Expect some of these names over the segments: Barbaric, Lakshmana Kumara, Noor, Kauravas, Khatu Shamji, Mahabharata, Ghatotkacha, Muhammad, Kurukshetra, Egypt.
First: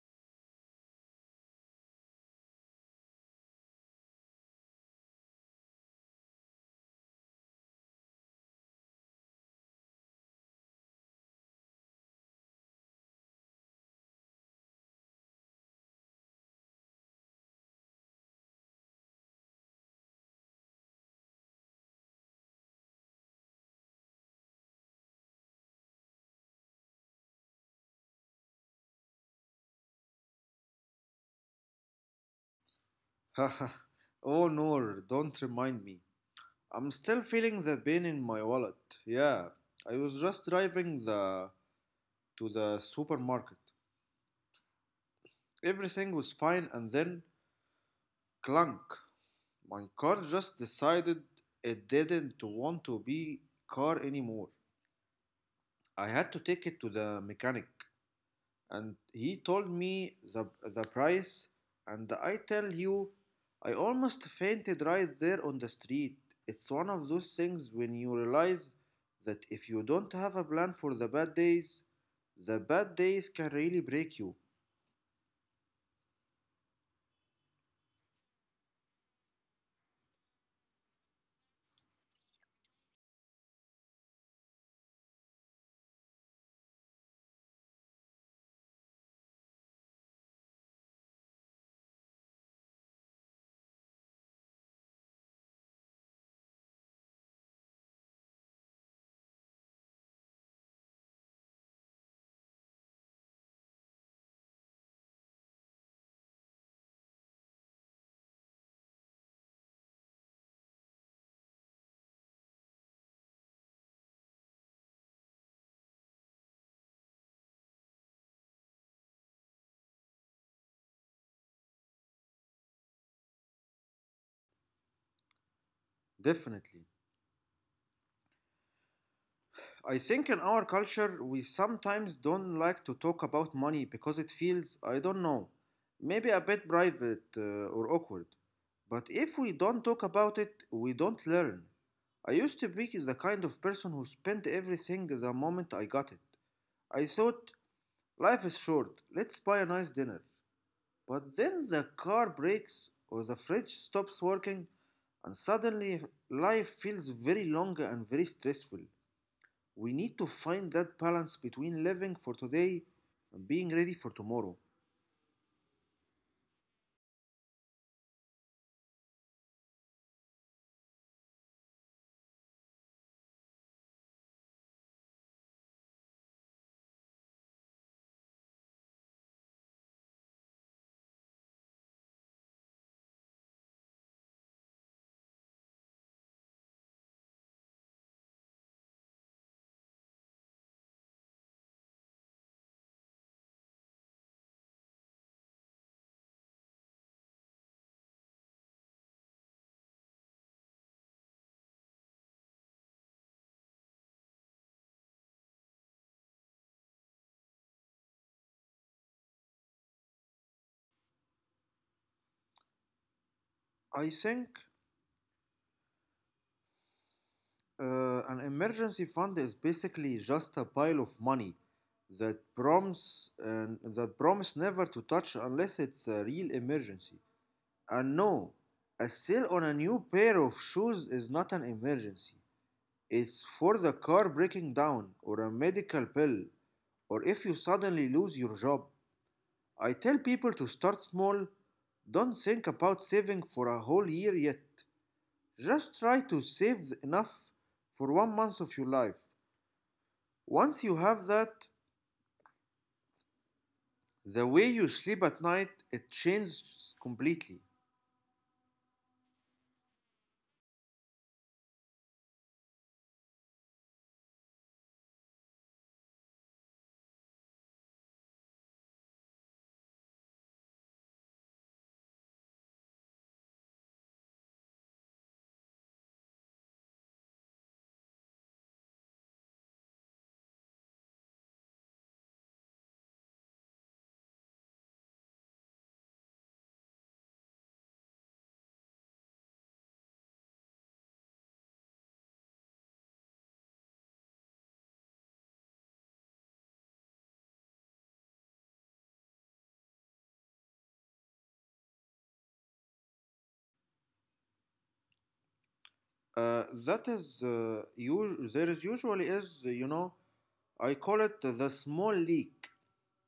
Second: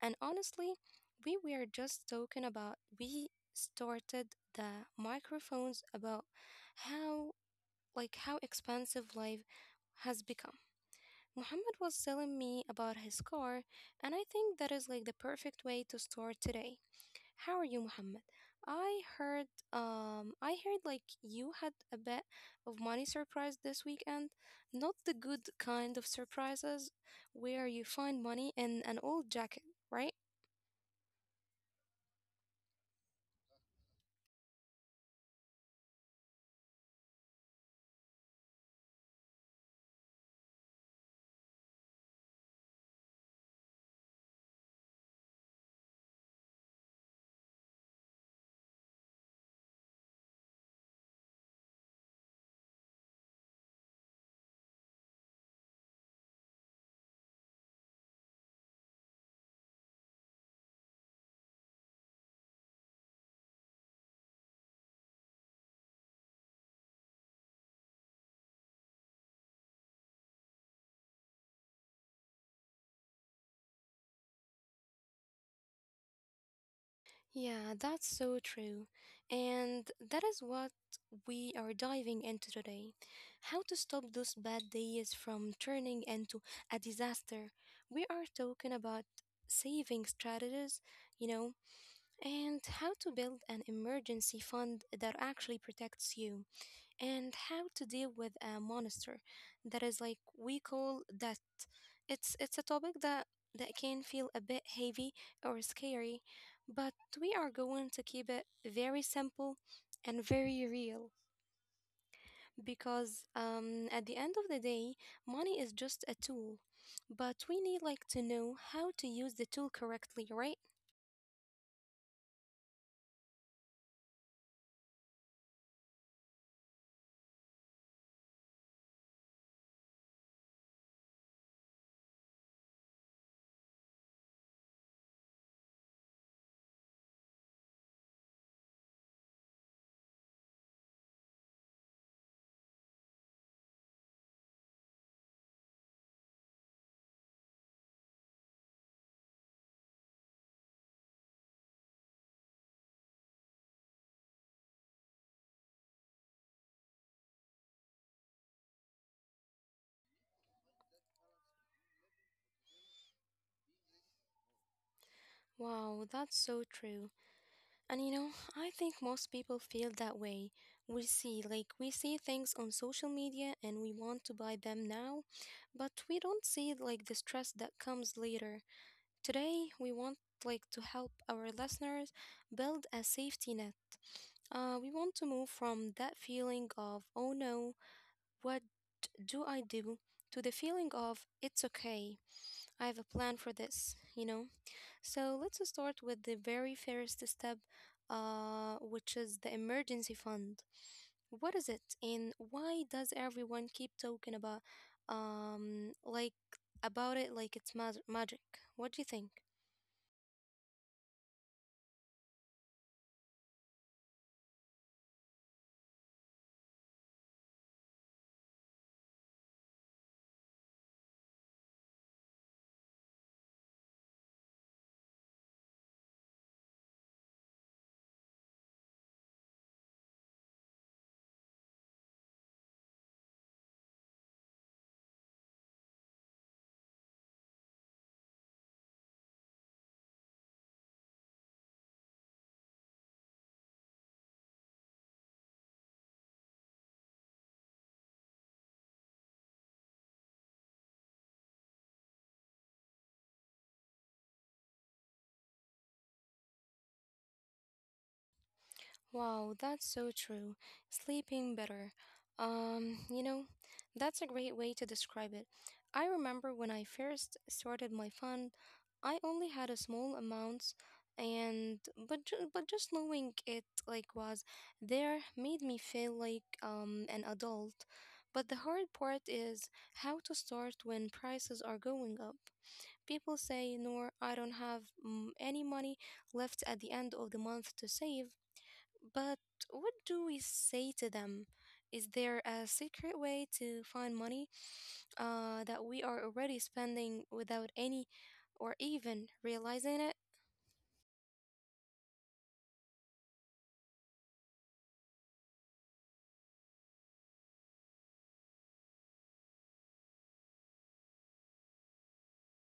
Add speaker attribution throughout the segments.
Speaker 1: And honestly, we were just talking about, we started the microphones about how, how expensive life has become. Muhammad was telling me about his car, and I think that is like the perfect way to start today. How are you, Muhammad? I heard, I heard like you had a bit of money surprise this weekend. Not the good kind of surprises where you find money in an old jacket, right?
Speaker 2: Haha. Oh no, don't remind me. I'm still feeling the pain in my wallet. Yeah, I was just driving the to the supermarket. Everything was fine and then clunk. My car just decided it didn't want to be car anymore. I had to take it to the mechanic, and he told me the price, and I tell you, I almost fainted right there on the street. It's one of those things when you realize that if you don't have a plan for the bad days can really break you.
Speaker 1: Yeah, that's so true. And that is what we are diving into today. How to stop those bad days from turning into a disaster. We are talking about saving strategies, you know, and how to build an emergency fund that actually protects you, and how to deal with a monster that is like we call that. It's a topic that can feel a bit heavy or scary, but we are going to keep it very simple and very real because at the end of the day, money is just a tool, but we need like to know how to use the tool correctly, right?
Speaker 2: Definitely. I think in our culture, we sometimes don't like to talk about money because it feels, I don't know, maybe a bit private or awkward. But if we don't talk about it, we don't learn. I used to be the kind of person who spent everything the moment I got it. I thought, life is short, let's buy a nice dinner. But then the car breaks or the fridge stops working, and suddenly life feels very long and very stressful. We need to find that balance between living for today and being ready for tomorrow.
Speaker 1: Wow, that's so true. And you know, I think most people feel that way. We see things on social media and we want to buy them now, but we don't see, like, the stress that comes later. Today, we want, like, to help our listeners build a safety net. We want to move from that feeling of, oh no, what do I do? To the feeling of, it's okay, I have a plan for this, you know? So let's start with the very first step, which is the emergency fund. What is it, and why does everyone keep talking about, um, like about it like it's magic? What do you think?
Speaker 2: I think an emergency fund is basically just a pile of money that promise and that promise never to touch unless it's a real emergency. And no, a sale on a new pair of shoes is not an emergency. It's for the car breaking down or a medical bill or if you suddenly lose your job. I tell people to start small. Don't think about saving for a whole year yet. Just try to save enough for 1 month of your life. Once you have that, the way you sleep at night it changes completely.
Speaker 1: Wow, that's so true. Sleeping better. You know, that's a great way to describe it. I remember when I first started my fund, I only had a small amount and but just knowing it like was there made me feel like an adult. But the hard part is how to start when prices are going up. People say, "Nor, I don't have any money left at the end of the month to save." But what do we say to them? Is there a secret way to find money that we are already spending without any or even realizing it?
Speaker 2: That is you, there is usually is, you know, I call it the small leak.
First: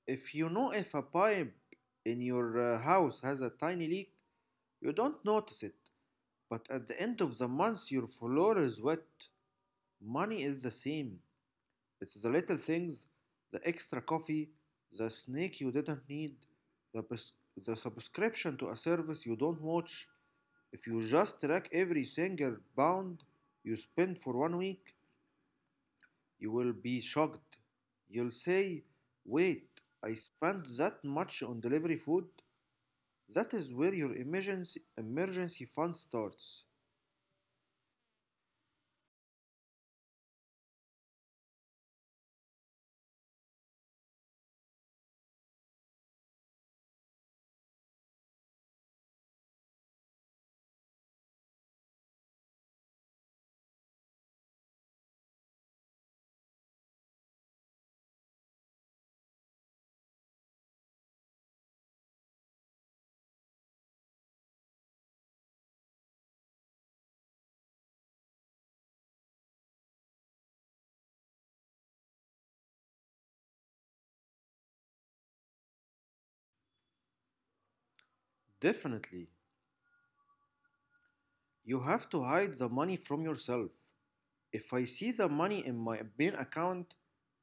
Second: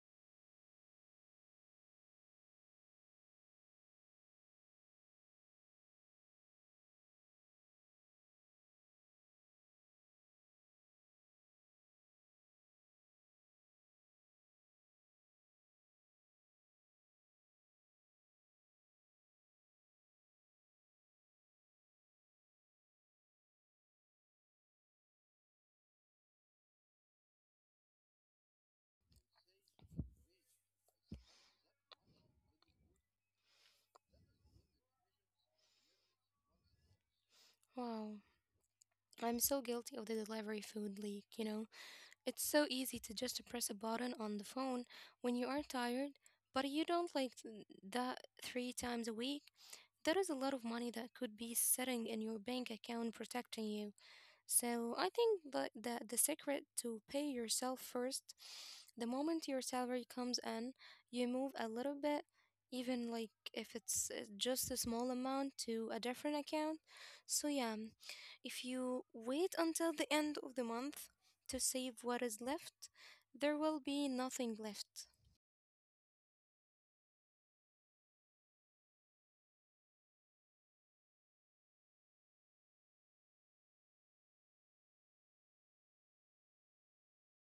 Speaker 2: If you know if a pipe in your house has a tiny leak, you don't notice it. But at the end of the month, your floor is wet. Money is the same. It's the little things, the extra coffee, the snack you didn't need, the, the subscription to a service you don't watch. If you just track every single pound you spend for 1 week, you will be shocked. You'll say, wait, I spent that much on delivery food? That is where your emergency fund starts.
Speaker 1: Wow, I'm so guilty of the delivery food leak, you know? It's so easy to just press a button on the phone when you are tired, but you don't like th- that three times a week. That is a lot of money that could be sitting in your bank account protecting you. So I think the secret to pay yourself first, the moment your salary comes in, you move a little bit, even like if it's just a small amount to a different account. So yeah, if you wait until the end of the month to save what is left, there will be nothing left.
Speaker 2: Definitely, you have to hide the money from yourself. If I see the money in my bank account,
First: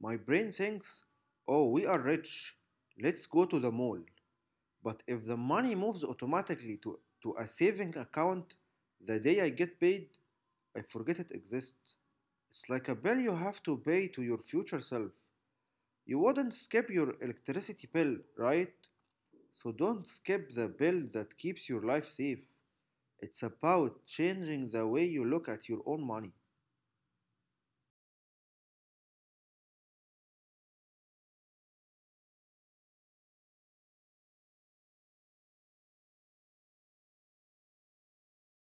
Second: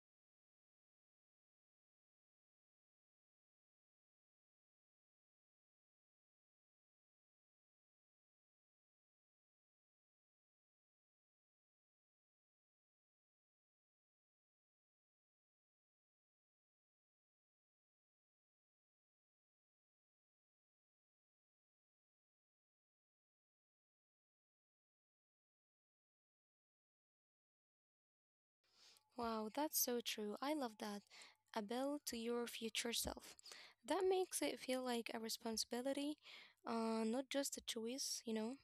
Speaker 2: my brain thinks, oh, we are rich, let's go to the mall. But if the money moves automatically to a saving account the day I get paid, I forget it exists. It's like a bill you have to pay to your future self. You wouldn't skip your electricity bill, right? So don't skip the bill that keeps your life safe. It's about changing the way you look at your own money.
Speaker 1: Wow, that's so true. I love that. A bill to your future self. That makes it feel like a responsibility, not just a choice, you know?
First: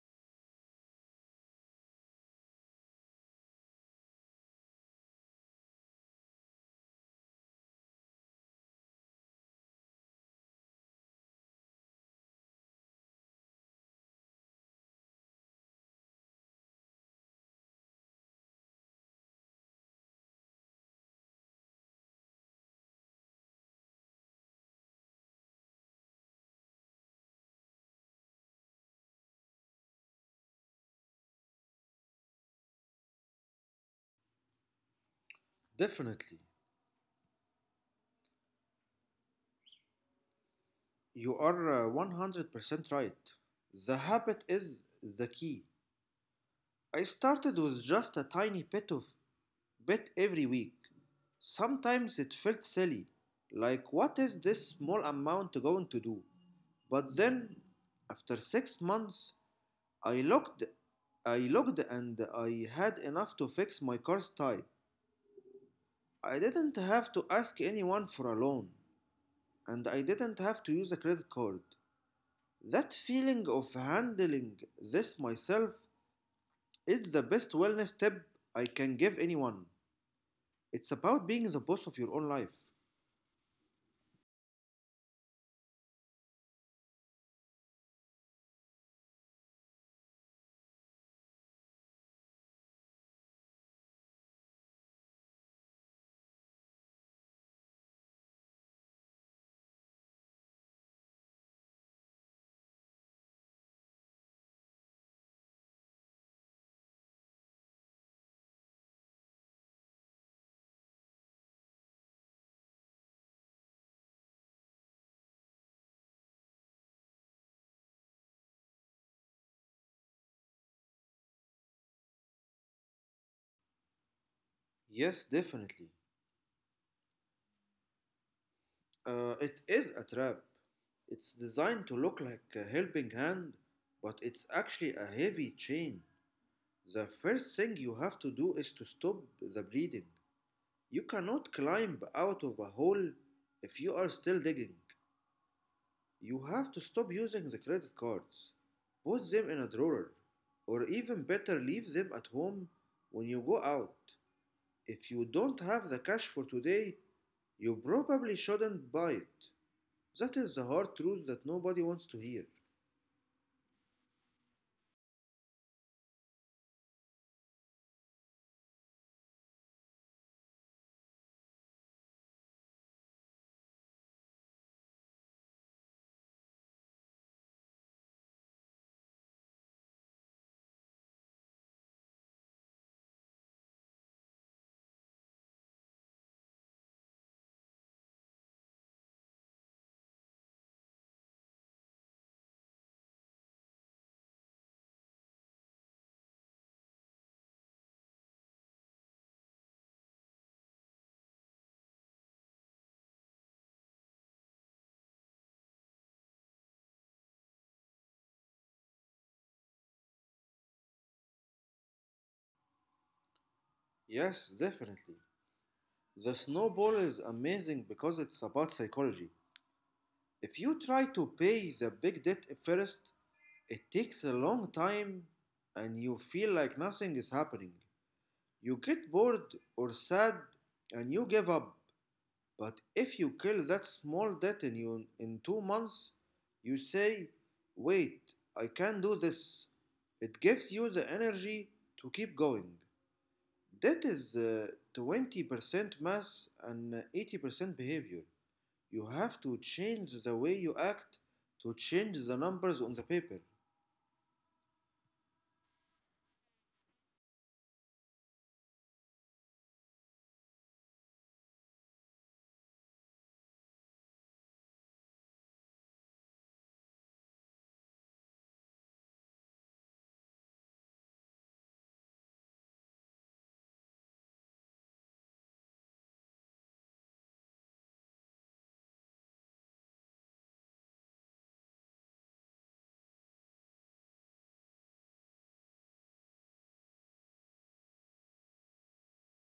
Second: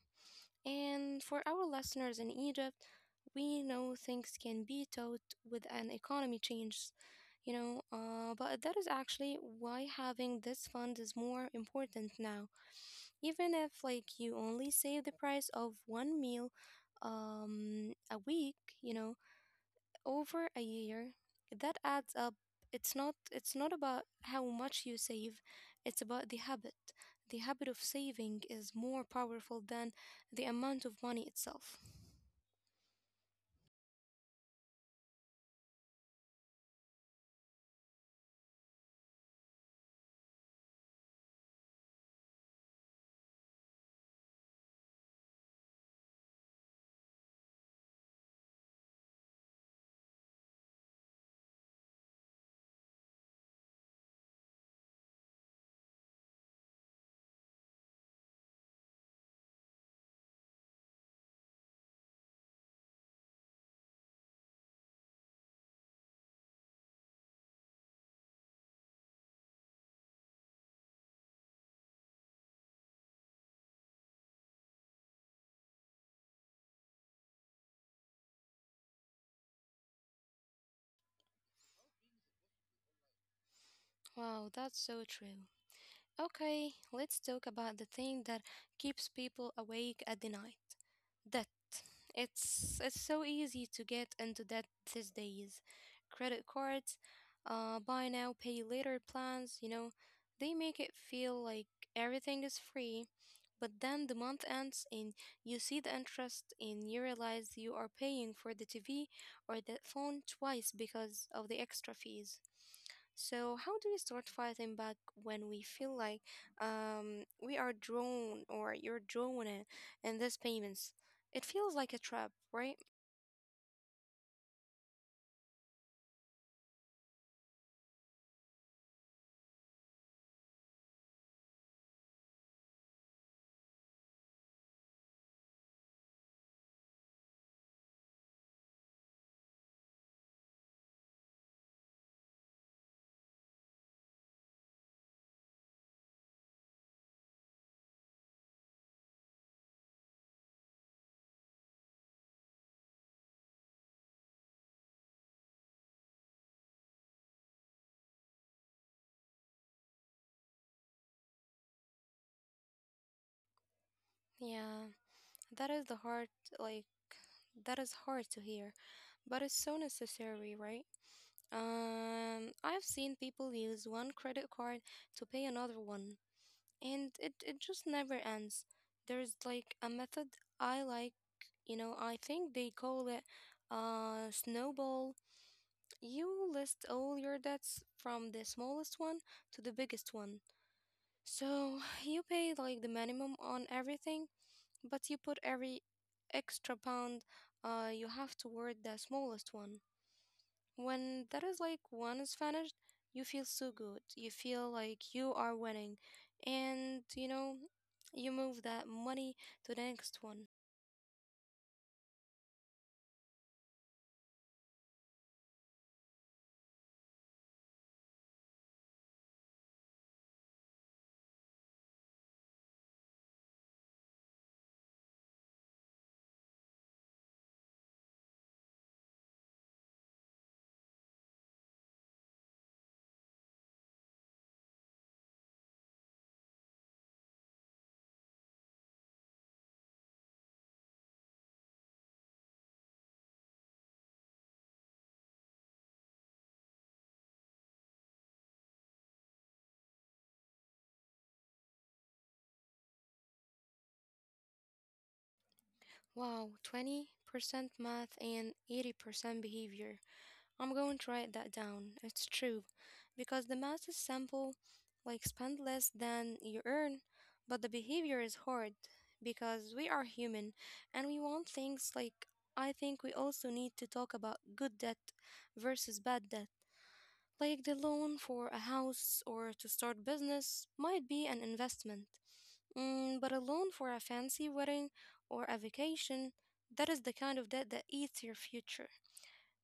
Speaker 1: And for our listeners in Egypt, we know things can be taught with an economy change, you know? But that is actually why having this fund is more important now. Even if, like, you only save the price of one meal a week, you know? Over a year that adds up. It's not about how much you save, it's about the habit. The habit of saving is more powerful than the amount of money itself.
Speaker 2: Definitely. You are 100% right. The habit is the key. I started with just a tiny bit of bit every week. Sometimes it felt silly, like what is this small amount going to do? But then after 6 months, I looked I looked and I had enough to fix my car's tire. I didn't have to ask anyone for a loan and I didn't have to use a credit card. That feeling of handling this myself is the best wellness tip I can give anyone. It's about being the boss of your own life.
Speaker 1: Wow, that's so true. Okay, let's talk about the thing that keeps people awake at the night. Debt. It's so easy to get into debt these days. Credit cards, buy now, pay later plans. You know, they make it feel like everything is free. But then the month ends and you see the interest and you realize you are paying for the TV or the phone twice because of the extra fees. So, how do we start fighting back when we feel like we are drawn or you're drawn in these payments? It feels like a trap, right?
Speaker 2: Yes, definitely. It is a trap. It's designed to look like a helping hand, but it's actually a heavy chain. The first thing you have to do is to stop the bleeding. You cannot climb out of a hole if you are still digging. You have to stop using the credit cards. Put them in a drawer, or even better, leave them at home when you go out. If you don't have the cash for today, you probably shouldn't buy it. That is the hard truth that nobody wants to hear.
Speaker 1: Yeah. That is the hard, like, that is hard to hear, but it's so necessary, right? I've seen people use one credit card to pay another one, and it just never ends. There's like a method I like, you know, I think they call it snowball. You list all your debts from the smallest one to the biggest one. So you pay like the minimum on everything but you put every extra pound, you have toward the smallest one. When that is like one is finished, you feel so good. You feel like you are winning. And you know, you move that money to the next one.
Speaker 2: Yes, definitely. The snowball is amazing because it's about psychology. If you try to pay the big debt first, it takes a long time and you feel like nothing is happening. You get bored or sad and you give up. But if you kill that small debt in 2 months, you say, wait, I can do this. It gives you the energy to keep going. That is 20% math and 80% behavior. You have to change the way you act to change the numbers on the paper.
Speaker 1: Wow, 20% math and 80% behavior. I'm going to write that down. It's true. Because the math is simple, like spend less than you earn, but the behavior is hard because we are human and we want things like I think we also need to talk about good debt versus bad debt. Like the loan for a house or to start business might be an investment. Mm, but a loan for a fancy wedding or a vacation, that is the kind of debt that eats your future.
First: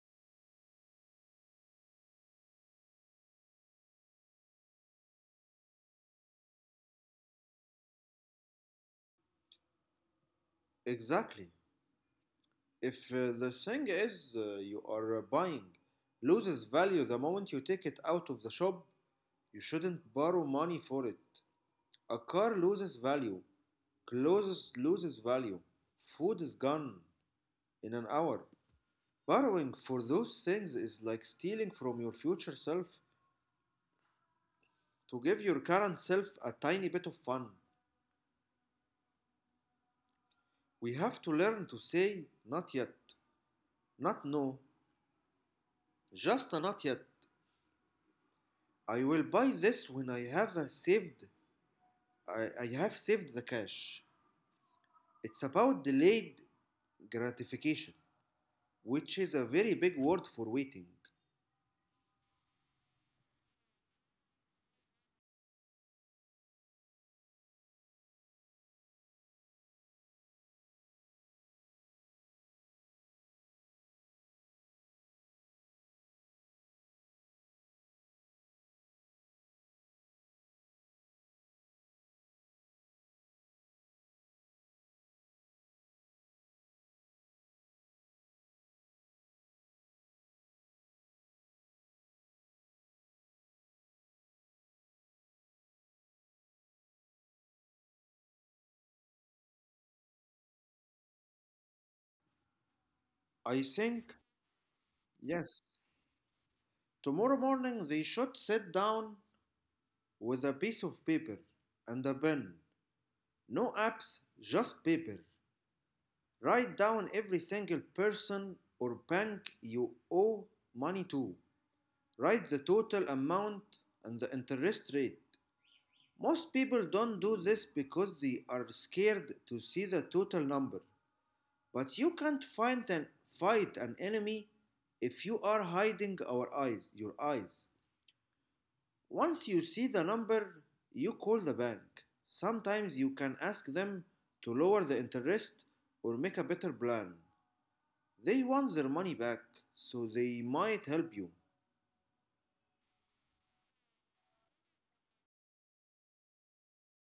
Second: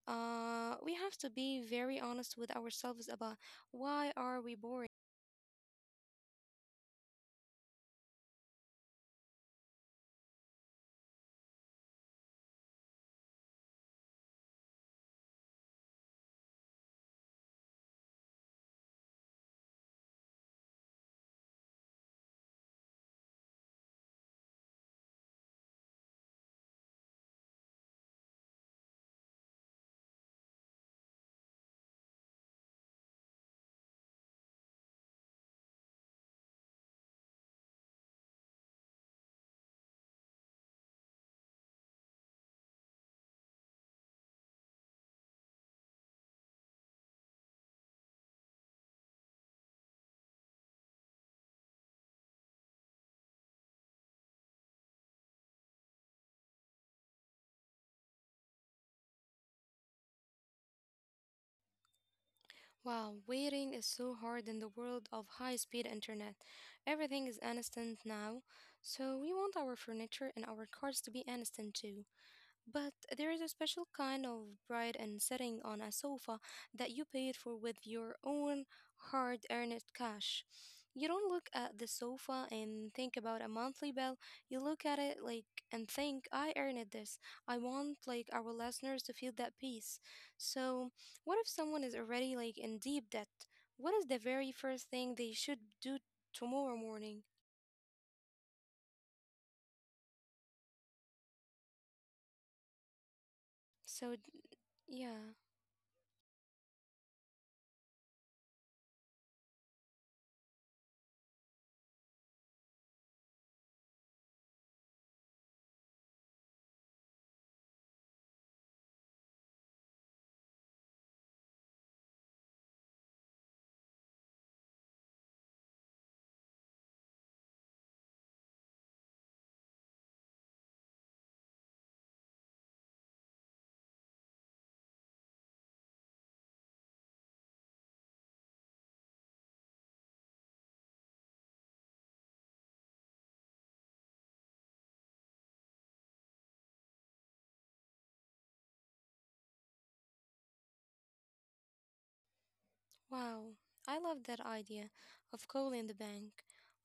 Speaker 1: We have to be very honest with ourselves about why are we boring?
Speaker 2: Exactly. If the thing is you are buying loses value the moment you take it out of the shop, you shouldn't borrow money for it. A car loses value, clothes loses value, food is gone in an hour. Borrowing for those things is like stealing from your future self to give your current self a tiny bit of fun. We have to learn to say not yet, not no, just a not yet. I will buy this when I have saved the cash. It's about delayed gratification, which is a very big word for waiting.
Speaker 1: Wow, waiting is so hard in the world of high-speed internet. Everything is instant now, so we want our furniture and our cars to be instant too. But there is a special kind of pride in sitting on a sofa that you paid for with your own hard earned cash. You don't look at the sofa and think about a monthly bill. You look at it like and think, I earned this. I want like our listeners to feel that peace. So what if someone is already like in deep debt? What is the very first thing they should do tomorrow morning?
Speaker 2: I think,
Speaker 1: So d- yeah.
Speaker 2: yes, tomorrow morning they should sit down with a piece of paper and a pen. No apps, just paper. Write down every single person or bank you owe money to. Write the total amount and the interest rate. Most people don't do this because they are scared to see the total number. But you can't find and fight an enemy if you are hiding our eyes, your eyes. Once you see the number, you call the bank. Sometimes you can ask them to lower the interest or make a better plan. They want their money back, so they might help you.
Speaker 1: Wow, I love that idea of calling the bank.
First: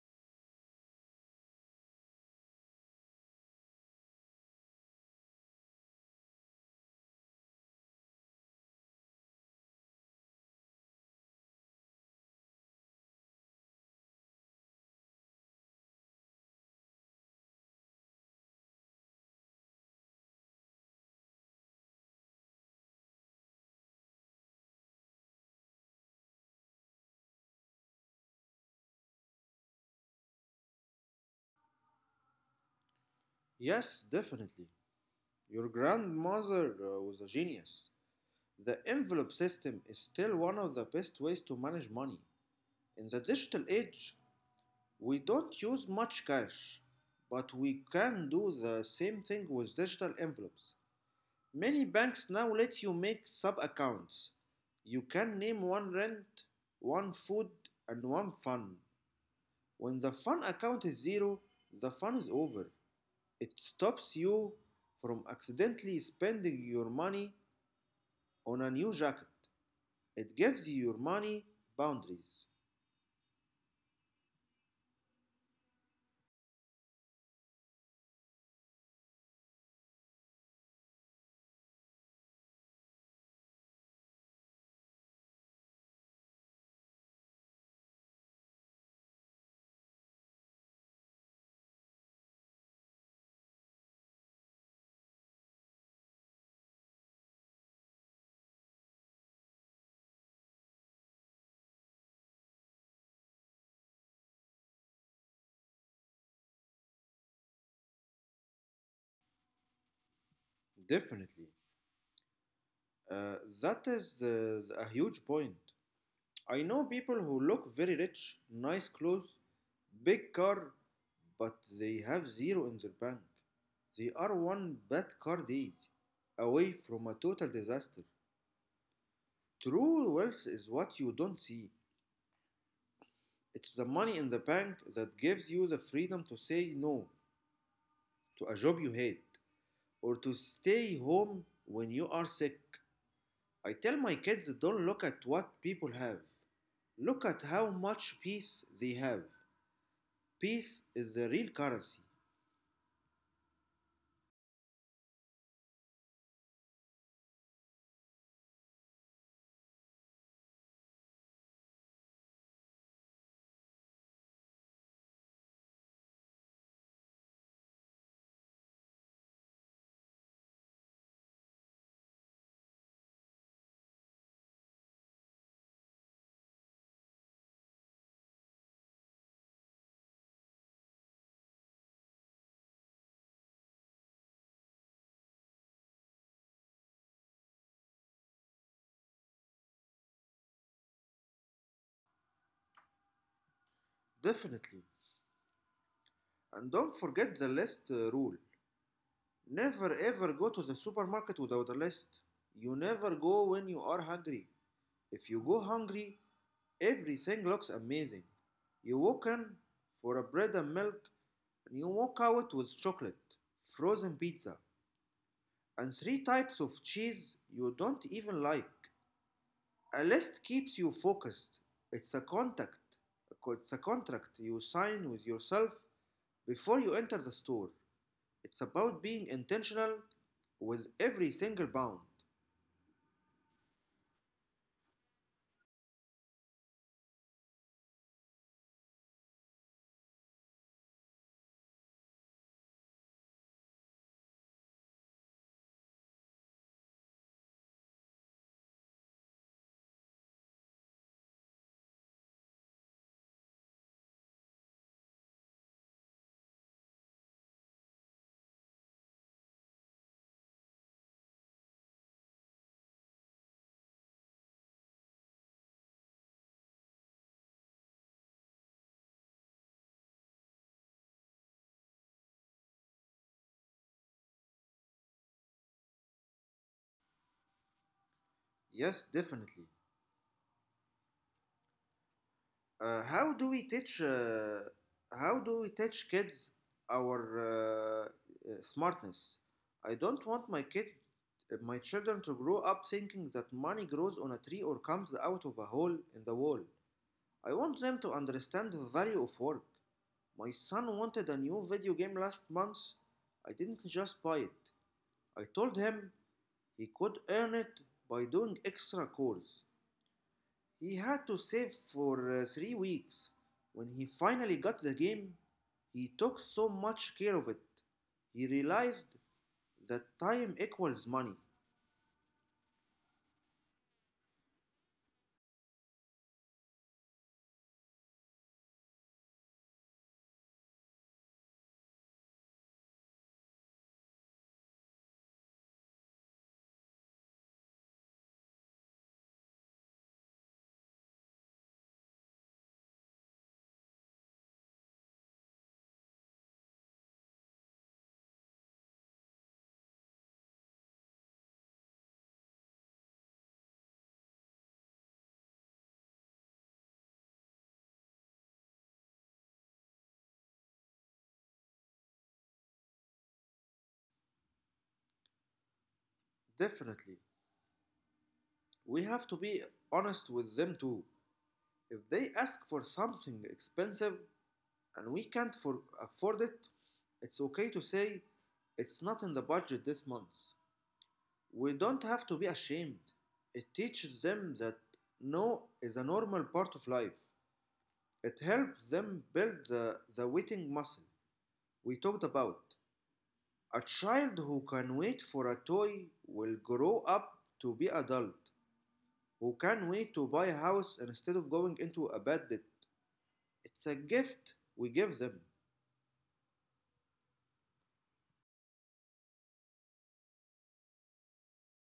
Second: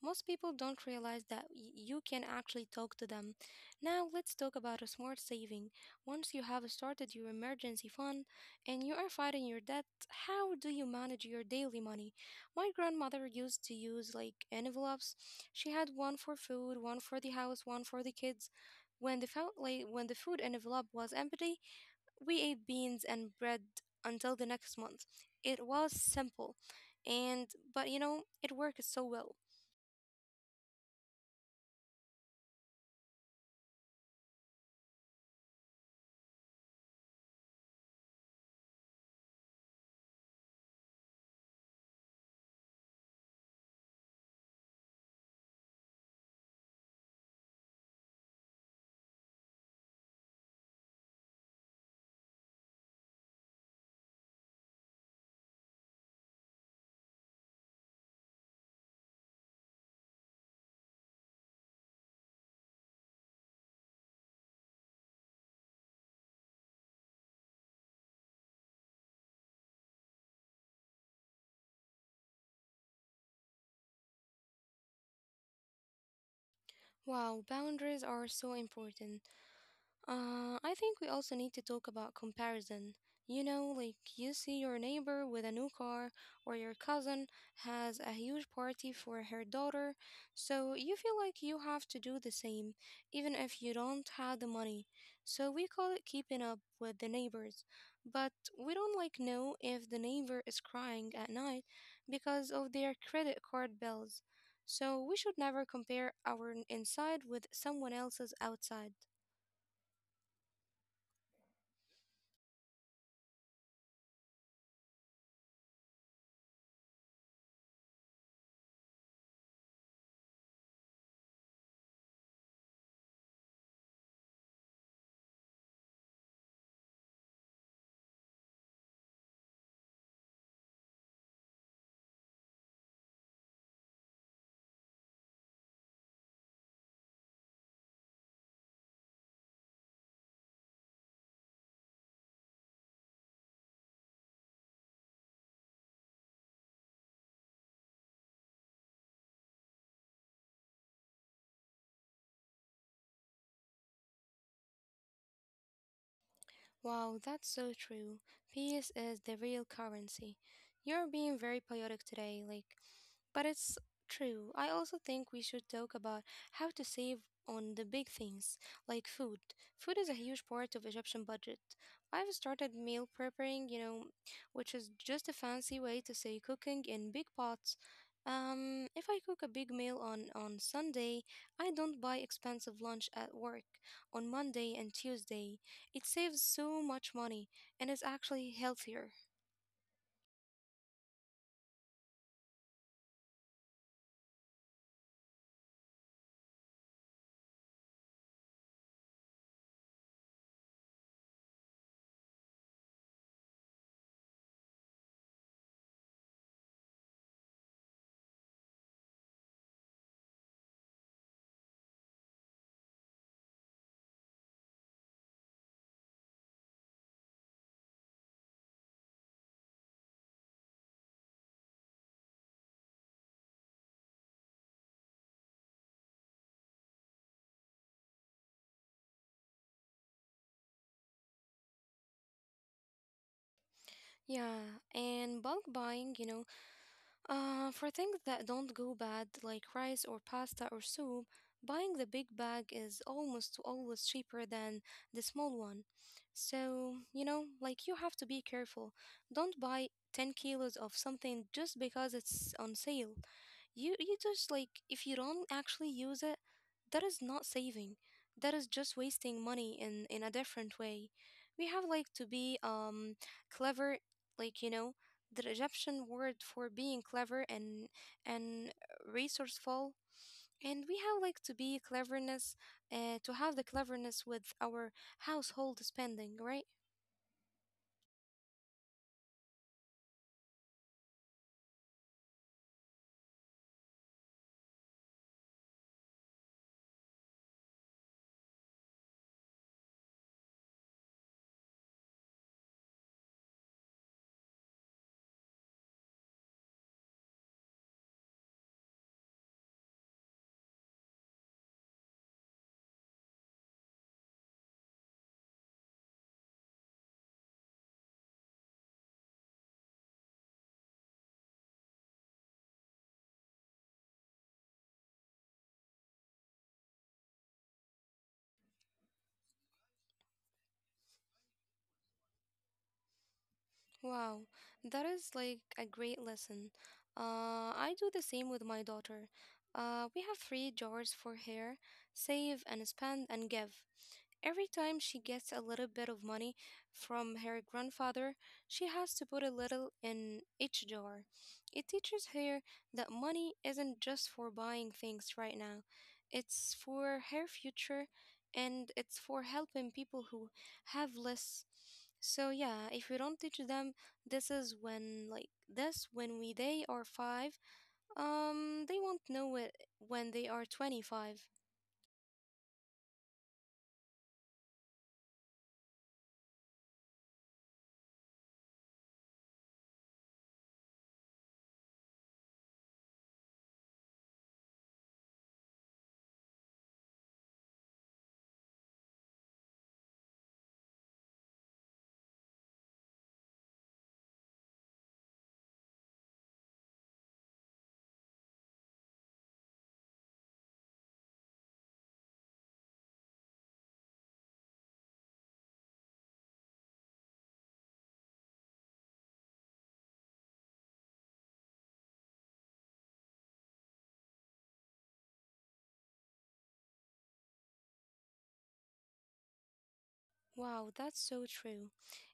Speaker 1: Most people don't realize that you can actually talk to them. Now, let's talk about a smart saving. Once you have started your emergency fund and you are fighting your debt, how do you manage your daily money? My grandmother used to use like envelopes. She had one for food, one for the house, one for the kids. When when the food envelope was empty, we ate beans and bread until the next month. It was simple, and but you know, it worked so well.
Speaker 2: Yes, definitely. Your grandmother was a genius. The envelope system is still one of the best ways to manage money. In the digital age, we don't use much cash, but we can do the same thing with digital envelopes. Many banks now let you make sub accounts. You can name one rent, one food, and one fun. When the fun account is zero, the fun is over. It stops you from accidentally spending your money on a new jacket. It gives you your money boundaries.
Speaker 1: Wow, boundaries are so important. I think we also need to talk about comparison. You know, like you see your neighbor with a new car, or your cousin has a huge party for her daughter, so you feel like you have to do the same, even if you don't have the money. So we call it keeping up with the neighbors. But we don't like know if the neighbor is crying at night because of their credit card bills. So we should never compare our inside with someone else's outside.
Speaker 2: Definitely. Uh, that is A huge point. I know people who look very rich, nice clothes, big car, but they have zero in their bank. They are one bad card deed away from a total disaster. True wealth is what you don't see. It's the money in the bank that gives you the freedom to say no to a job you hate or to stay home when you are sick. I tell my kids don't look at what people have. Look at how much peace they have. Peace is the real currency,
Speaker 1: Wow, that's so true. Peace is the real currency. You're being very poetic today, like, but it's true. I also think we should talk about how to save on the big things, like food. Food is a huge part of Egyptian budget. I've started meal preparing, you know, which is just a fancy way to say cooking in big pots. If I cook a big meal on Sunday, I don't buy expensive lunch at work on Monday and Tuesday. It saves so much money and is actually healthier.
Speaker 2: definitely. And don't forget the list rule. Never ever go to the supermarket without a list. You never go when you are hungry. If you go hungry, everything looks amazing. You walk in for a bread and milk, and you walk out with chocolate, frozen pizza, and three types of cheese you don't even like. A list keeps you focused. It's a contract. It's a contract you sign with yourself before you enter the store. It's about being intentional with every single pound.
Speaker 1: Yeah, and bulk buying, you know, for things that don't go bad like rice or pasta or soup, buying the big bag is almost always cheaper than the small one. So, you know, like you have to be careful. Don't buy 10 kilos of something just because it's on sale. You just like If you don't actually use it, that is not saving. That is just wasting money in a different way. We have like to be clever, like you know, the Egyptian word for being clever and resourceful. And we have like to be cleverness, to have the cleverness with our household spending, right?
Speaker 2: Yes, definitely. Uh, how do we teach? Uh, how do we teach kids our smartness? I don't want my children to grow up thinking that money grows on a tree or comes out of a hole in the wall. I want them to understand the value of work. My son wanted a new video game last month. I didn't just buy it. I told him he could earn it by doing extra chores. He had to save for 3 weeks. When he finally got the game, he took so much care of it. He realized that time equals money.
Speaker 1: Wow, that is like a great lesson. I do the same with my daughter. We have three jars for hair save and spend and give. Every time she gets a little bit of money from her grandfather, she has to put a little in each jar. It teaches her that money isn't just for buying things right now. It's for her future, and it's for helping people who have less. So yeah, if we don't teach them, this is when like this when we they are 5, they won't know it when they are 25.
Speaker 2: Definitely. We have to be honest with them too. If they ask for something expensive and we can't for- afford it, it's okay to say it's not in the budget this month. We don't have to be ashamed. It teaches them that no is a normal part of life. It helps them build the waiting muscle we talked about. A child who can wait for a toy will grow up to be adult, who can wait to buy a house instead of going into a bad debt. It's a gift we give them,
Speaker 1: Wow, that's so true.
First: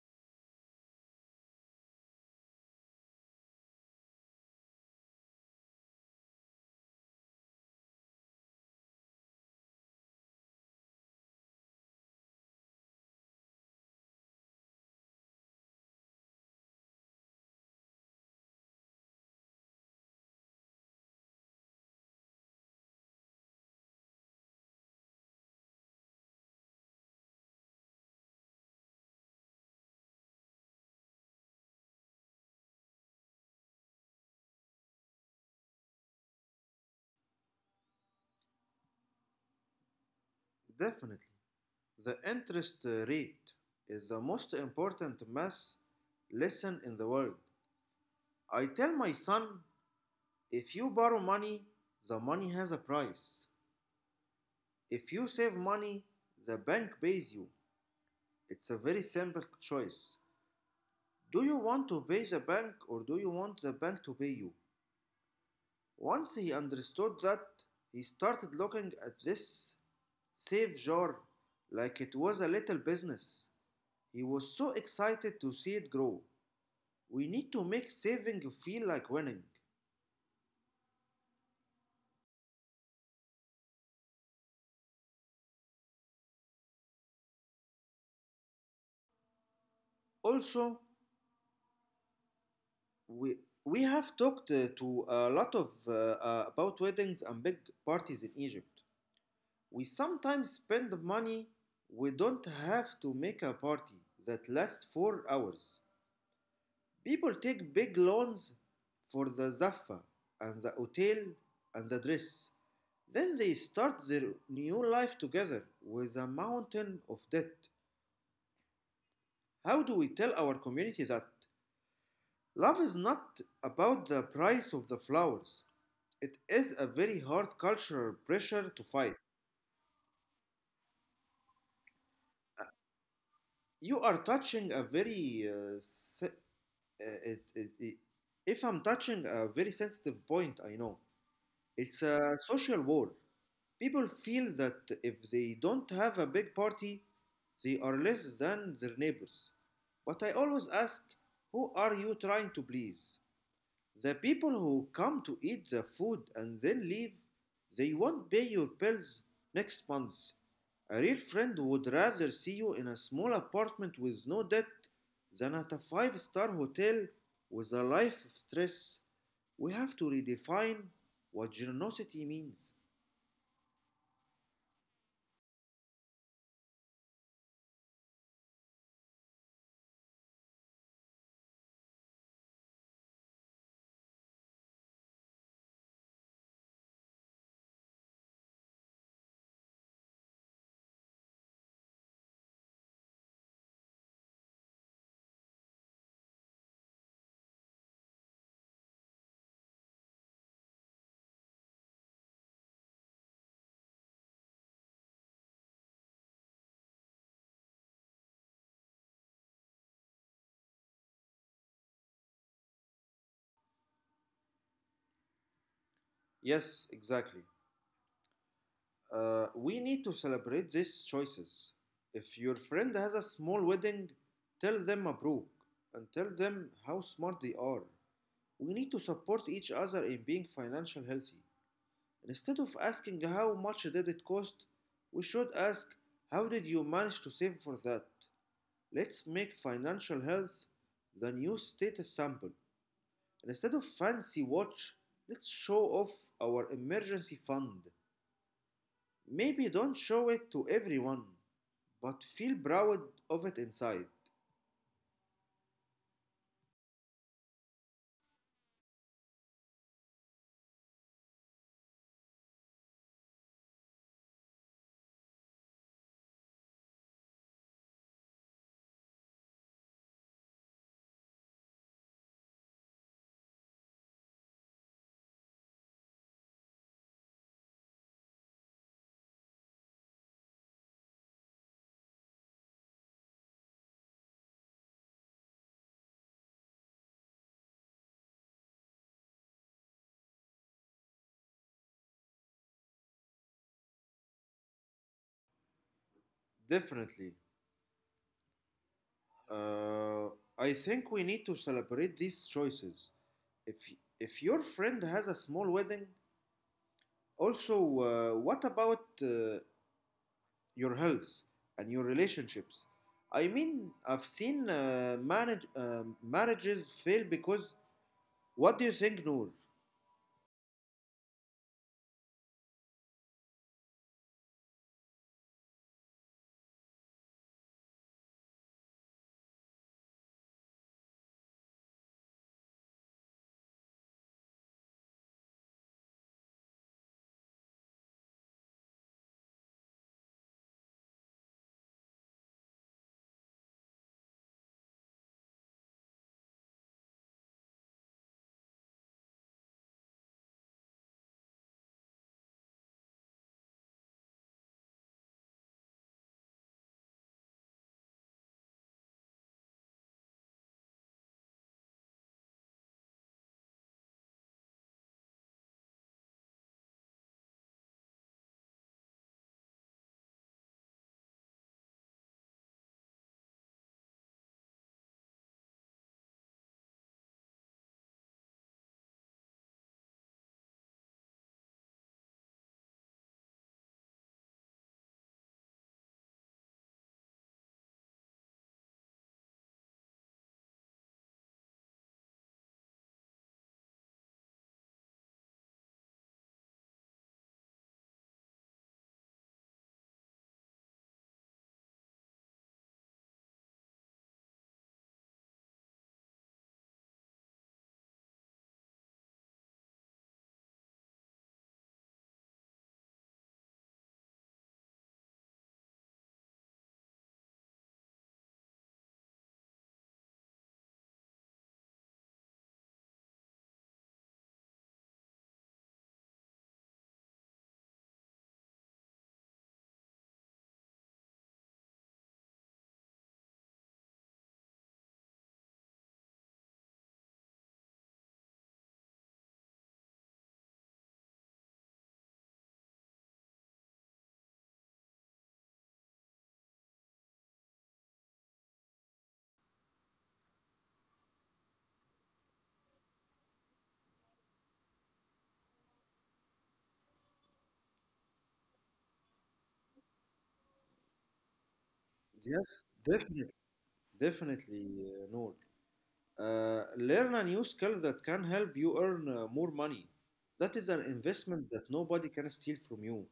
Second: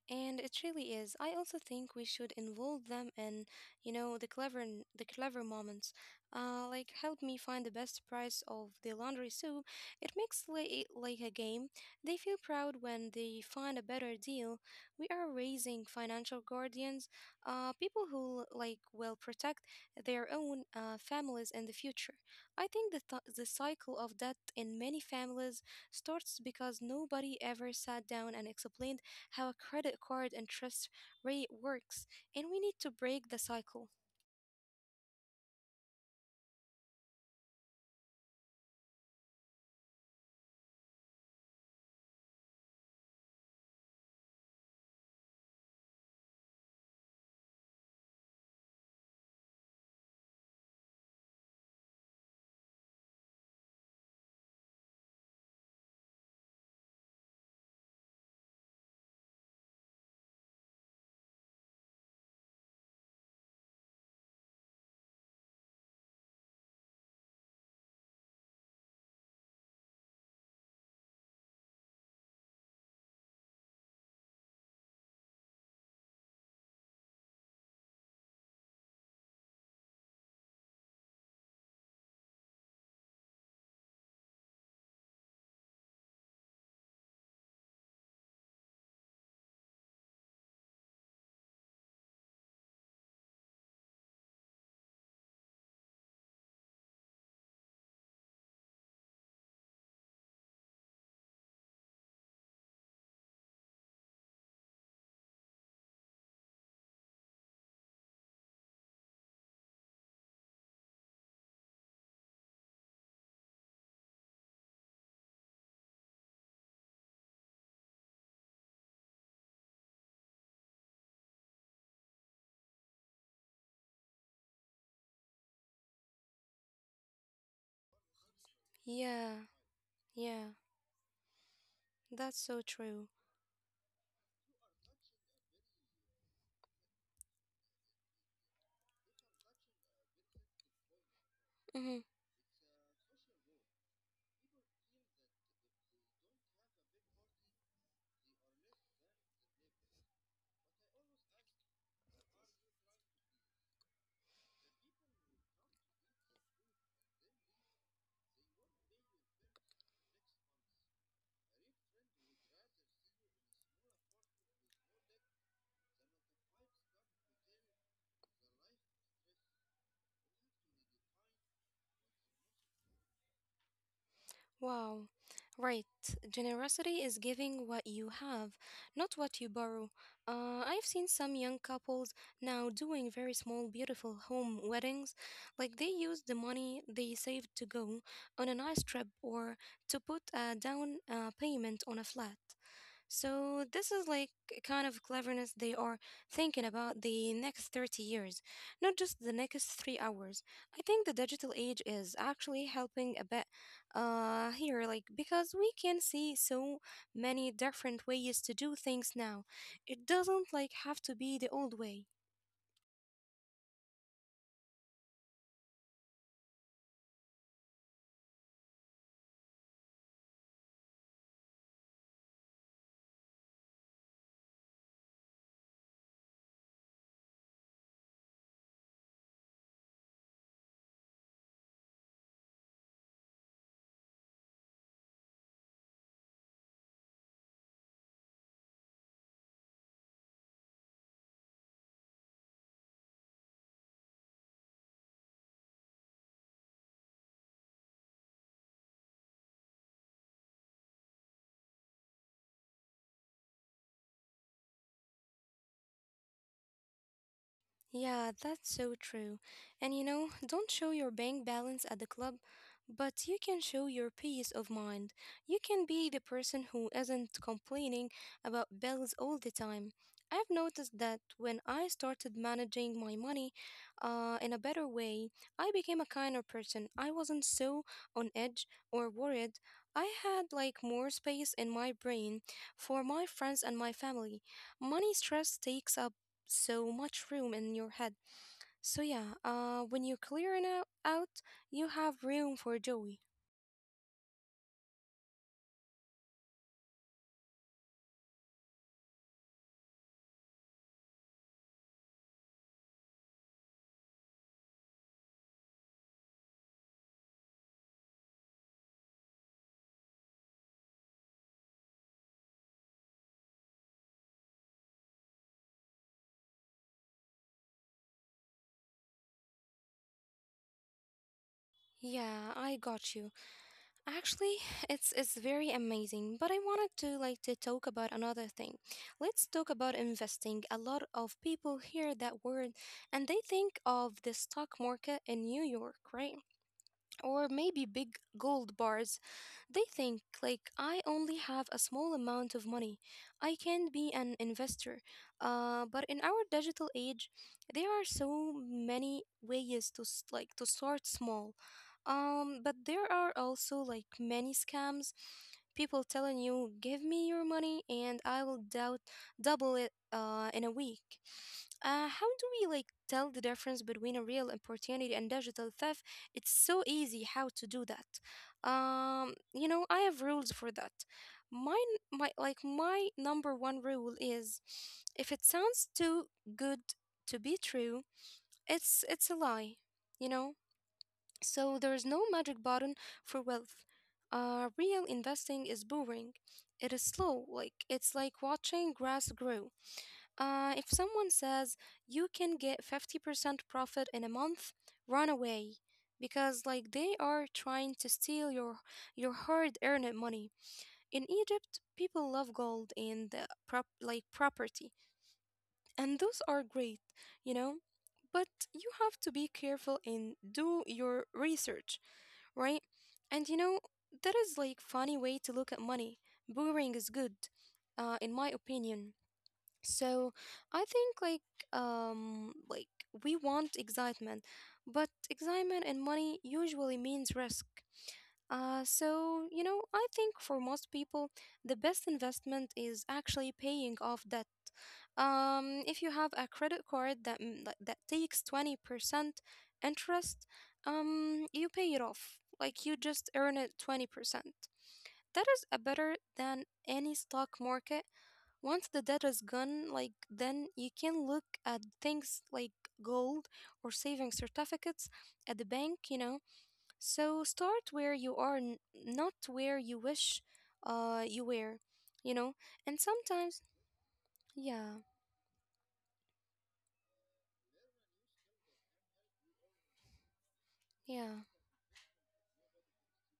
Speaker 1: And it really is. I also think we should involve them in, the clever moments. Like help me find the best price of the laundry soap. It makes it like a game. They feel proud when they find a better deal. We are raising financial guardians, people who will protect their own families in the future. I think the cycle of debt in many families starts because nobody ever sat down and explained how a credit card interest rate works, and we need to break the cycle.
Speaker 2: definitely. The interest rate is the most important math lesson in the world. I tell my son if you borrow money, the money has a price. If you save money, the bank pays you. It's a very simple choice. Do you want to pay the bank or do you want the bank to pay you? Once he understood that, he started looking at this save jar like it was a little business. He was so excited to see it grow. We need to make saving feel like winning. Also, we we have talked to a lot of about weddings and big parties in Egypt. We sometimes spend money we don't have to make a party that lasts 4 hours. People take big loans for the zaffa and the hotel and the dress. Then they start their new life together with a mountain of debt. How do we tell our community that love is not about the price of the flowers? It is a very hard cultural pressure to fight.
Speaker 1: Yeah, yeah, that's so true.
Speaker 2: You are touching a very, se- uh, it, it, it- if I'm touching a very sensitive point, I know.
Speaker 1: Hmm.
Speaker 2: It's a social war. People feel that if they don't have a big party, they are less than their neighbors. But I always ask, who are you trying to please? The people who come to eat the food and then leave, they won't pay your bills next month. A real friend would rather see you in a small apartment with no debt than at a five-star hotel with a life of stress. We have to redefine what generosity means.
Speaker 1: Wow. Right. Generosity is giving what you have, not what you borrow. I've seen some young couples now doing very small, beautiful home weddings. Like they use the money they saved to go on a nice trip or to put a down payment on a flat. So this is like a kind of cleverness. They are thinking about the next 30 years, not just the next 3 hours. I think the digital age is actually helping a bit here, like because we can see so many different ways to do things now. It doesn't like have to be the old way.
Speaker 2: Yes, exactly. We need to celebrate these choices. If your friend has a small wedding, tell them Mabruk and tell them how smart they are. We need to support each other in being financially healthy. Instead of asking how much did it cost, we should ask how did you manage to save for that? Let's make financial health the new status sample. Instead of fancy watch, let's show off our emergency fund. Maybe don't show it to everyone, but feel proud of it inside.
Speaker 1: Yeah, that's so true. And you know, don't show your bank balance at the club, but you can show your peace of mind. You can be the person who isn't complaining about bills all the time. I've noticed that when I started managing my money in a better way, I became a kinder person. I wasn't so on edge or worried. I had like more space in my brain for my friends and my family. Money stress takes up so much room in your head. So yeah, when you're clearing out, you have room for joy.
Speaker 2: Definitely. Uh, I think we need to celebrate these choices. If your friend has a small wedding, also, what about your health and your relationships. I mean, I've seen marriages fail because what do you think, Noor?
Speaker 1: Yeah, I got you. Actually, it's very amazing. But I wanted to like to talk about another thing. Let's talk about investing. A lot of people hear that word and they think of the stock market in New York, right? Or maybe big gold bars. They think, like, I only have a small amount of money. I can't be an investor. But in our digital age, there are so many ways like, to start small. But there are also, like, many scams. People telling you, give me your money and I will doubt double it in a week. How do we tell the difference between a real opportunity and digital theft? It's so easy how to do that. You know, I have rules for that. My my number one rule is, if it sounds too good to be true, it's a lie. You know, so there is no magic button for wealth. Real investing is boring. It is slow. Like it's like watching grass grow. If someone says you can get 50% profit in a month, run away because like they are trying to steal your hard-earned money. In Egypt, people love gold and property, and those are great, you know? But you have to be careful and do your research, right? And you know, that is like funny way to look at money. Boring is good, in my opinion. So I think um like we want excitement, but excitement and money usually means risk. Uh, so you know, I think for most people the best investment is actually paying off debt. If you have a credit card that that takes 20% interest, you pay it off. Like you just earn it 20%. That is a better than any stock market. Once the debt is gone, like then you can look at things like gold or saving certificates at the bank, you know. So start where you are, not where you wish you were, you know.
Speaker 2: Yes,
Speaker 1: And
Speaker 2: definitely,
Speaker 1: sometimes, yeah,
Speaker 2: Noor. Learn a new skill that can help you earn more money. That is an
Speaker 1: yeah.
Speaker 2: investment that nobody can steal from you.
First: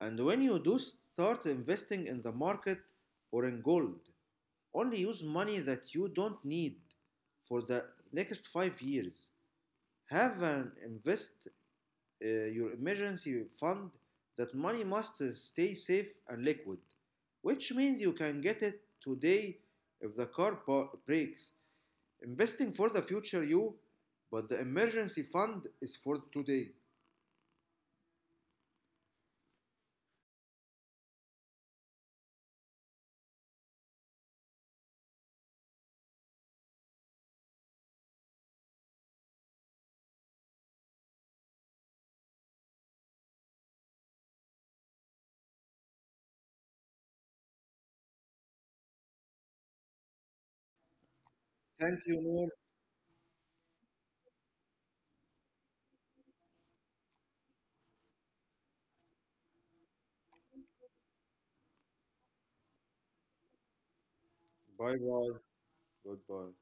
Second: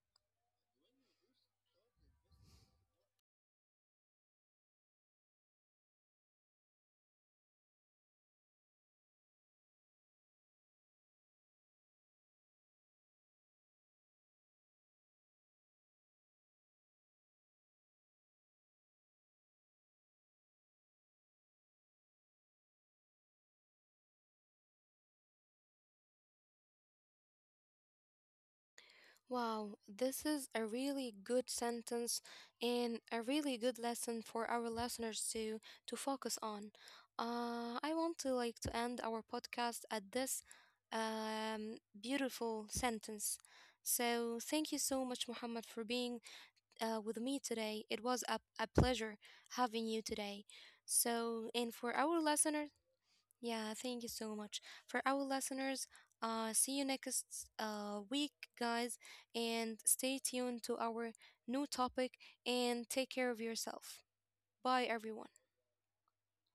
Speaker 2: And when you do start investing in the market or in gold, only use money that you don't need for the next 5 years. Have an invest Your emergency fund, that money must stay safe and liquid, which means you can get it today if the car breaks. Investing for the future you, but the emergency fund is for today.
Speaker 1: Wow, this is a really good sentence and a really good lesson for our listeners to focus on. I want to like to end our podcast at this beautiful sentence. So thank you so much, Muhammad, for being with me today. It was a pleasure having you today. So and
Speaker 2: Thank
Speaker 1: for
Speaker 2: you,
Speaker 1: our
Speaker 2: Noor.
Speaker 1: listeners. Yeah, thank you so much. For our listeners, see you next week, guys, and stay tuned to our new topic and take care of yourself. Bye,
Speaker 2: Bye
Speaker 1: everyone.
Speaker 2: bye. Goodbye.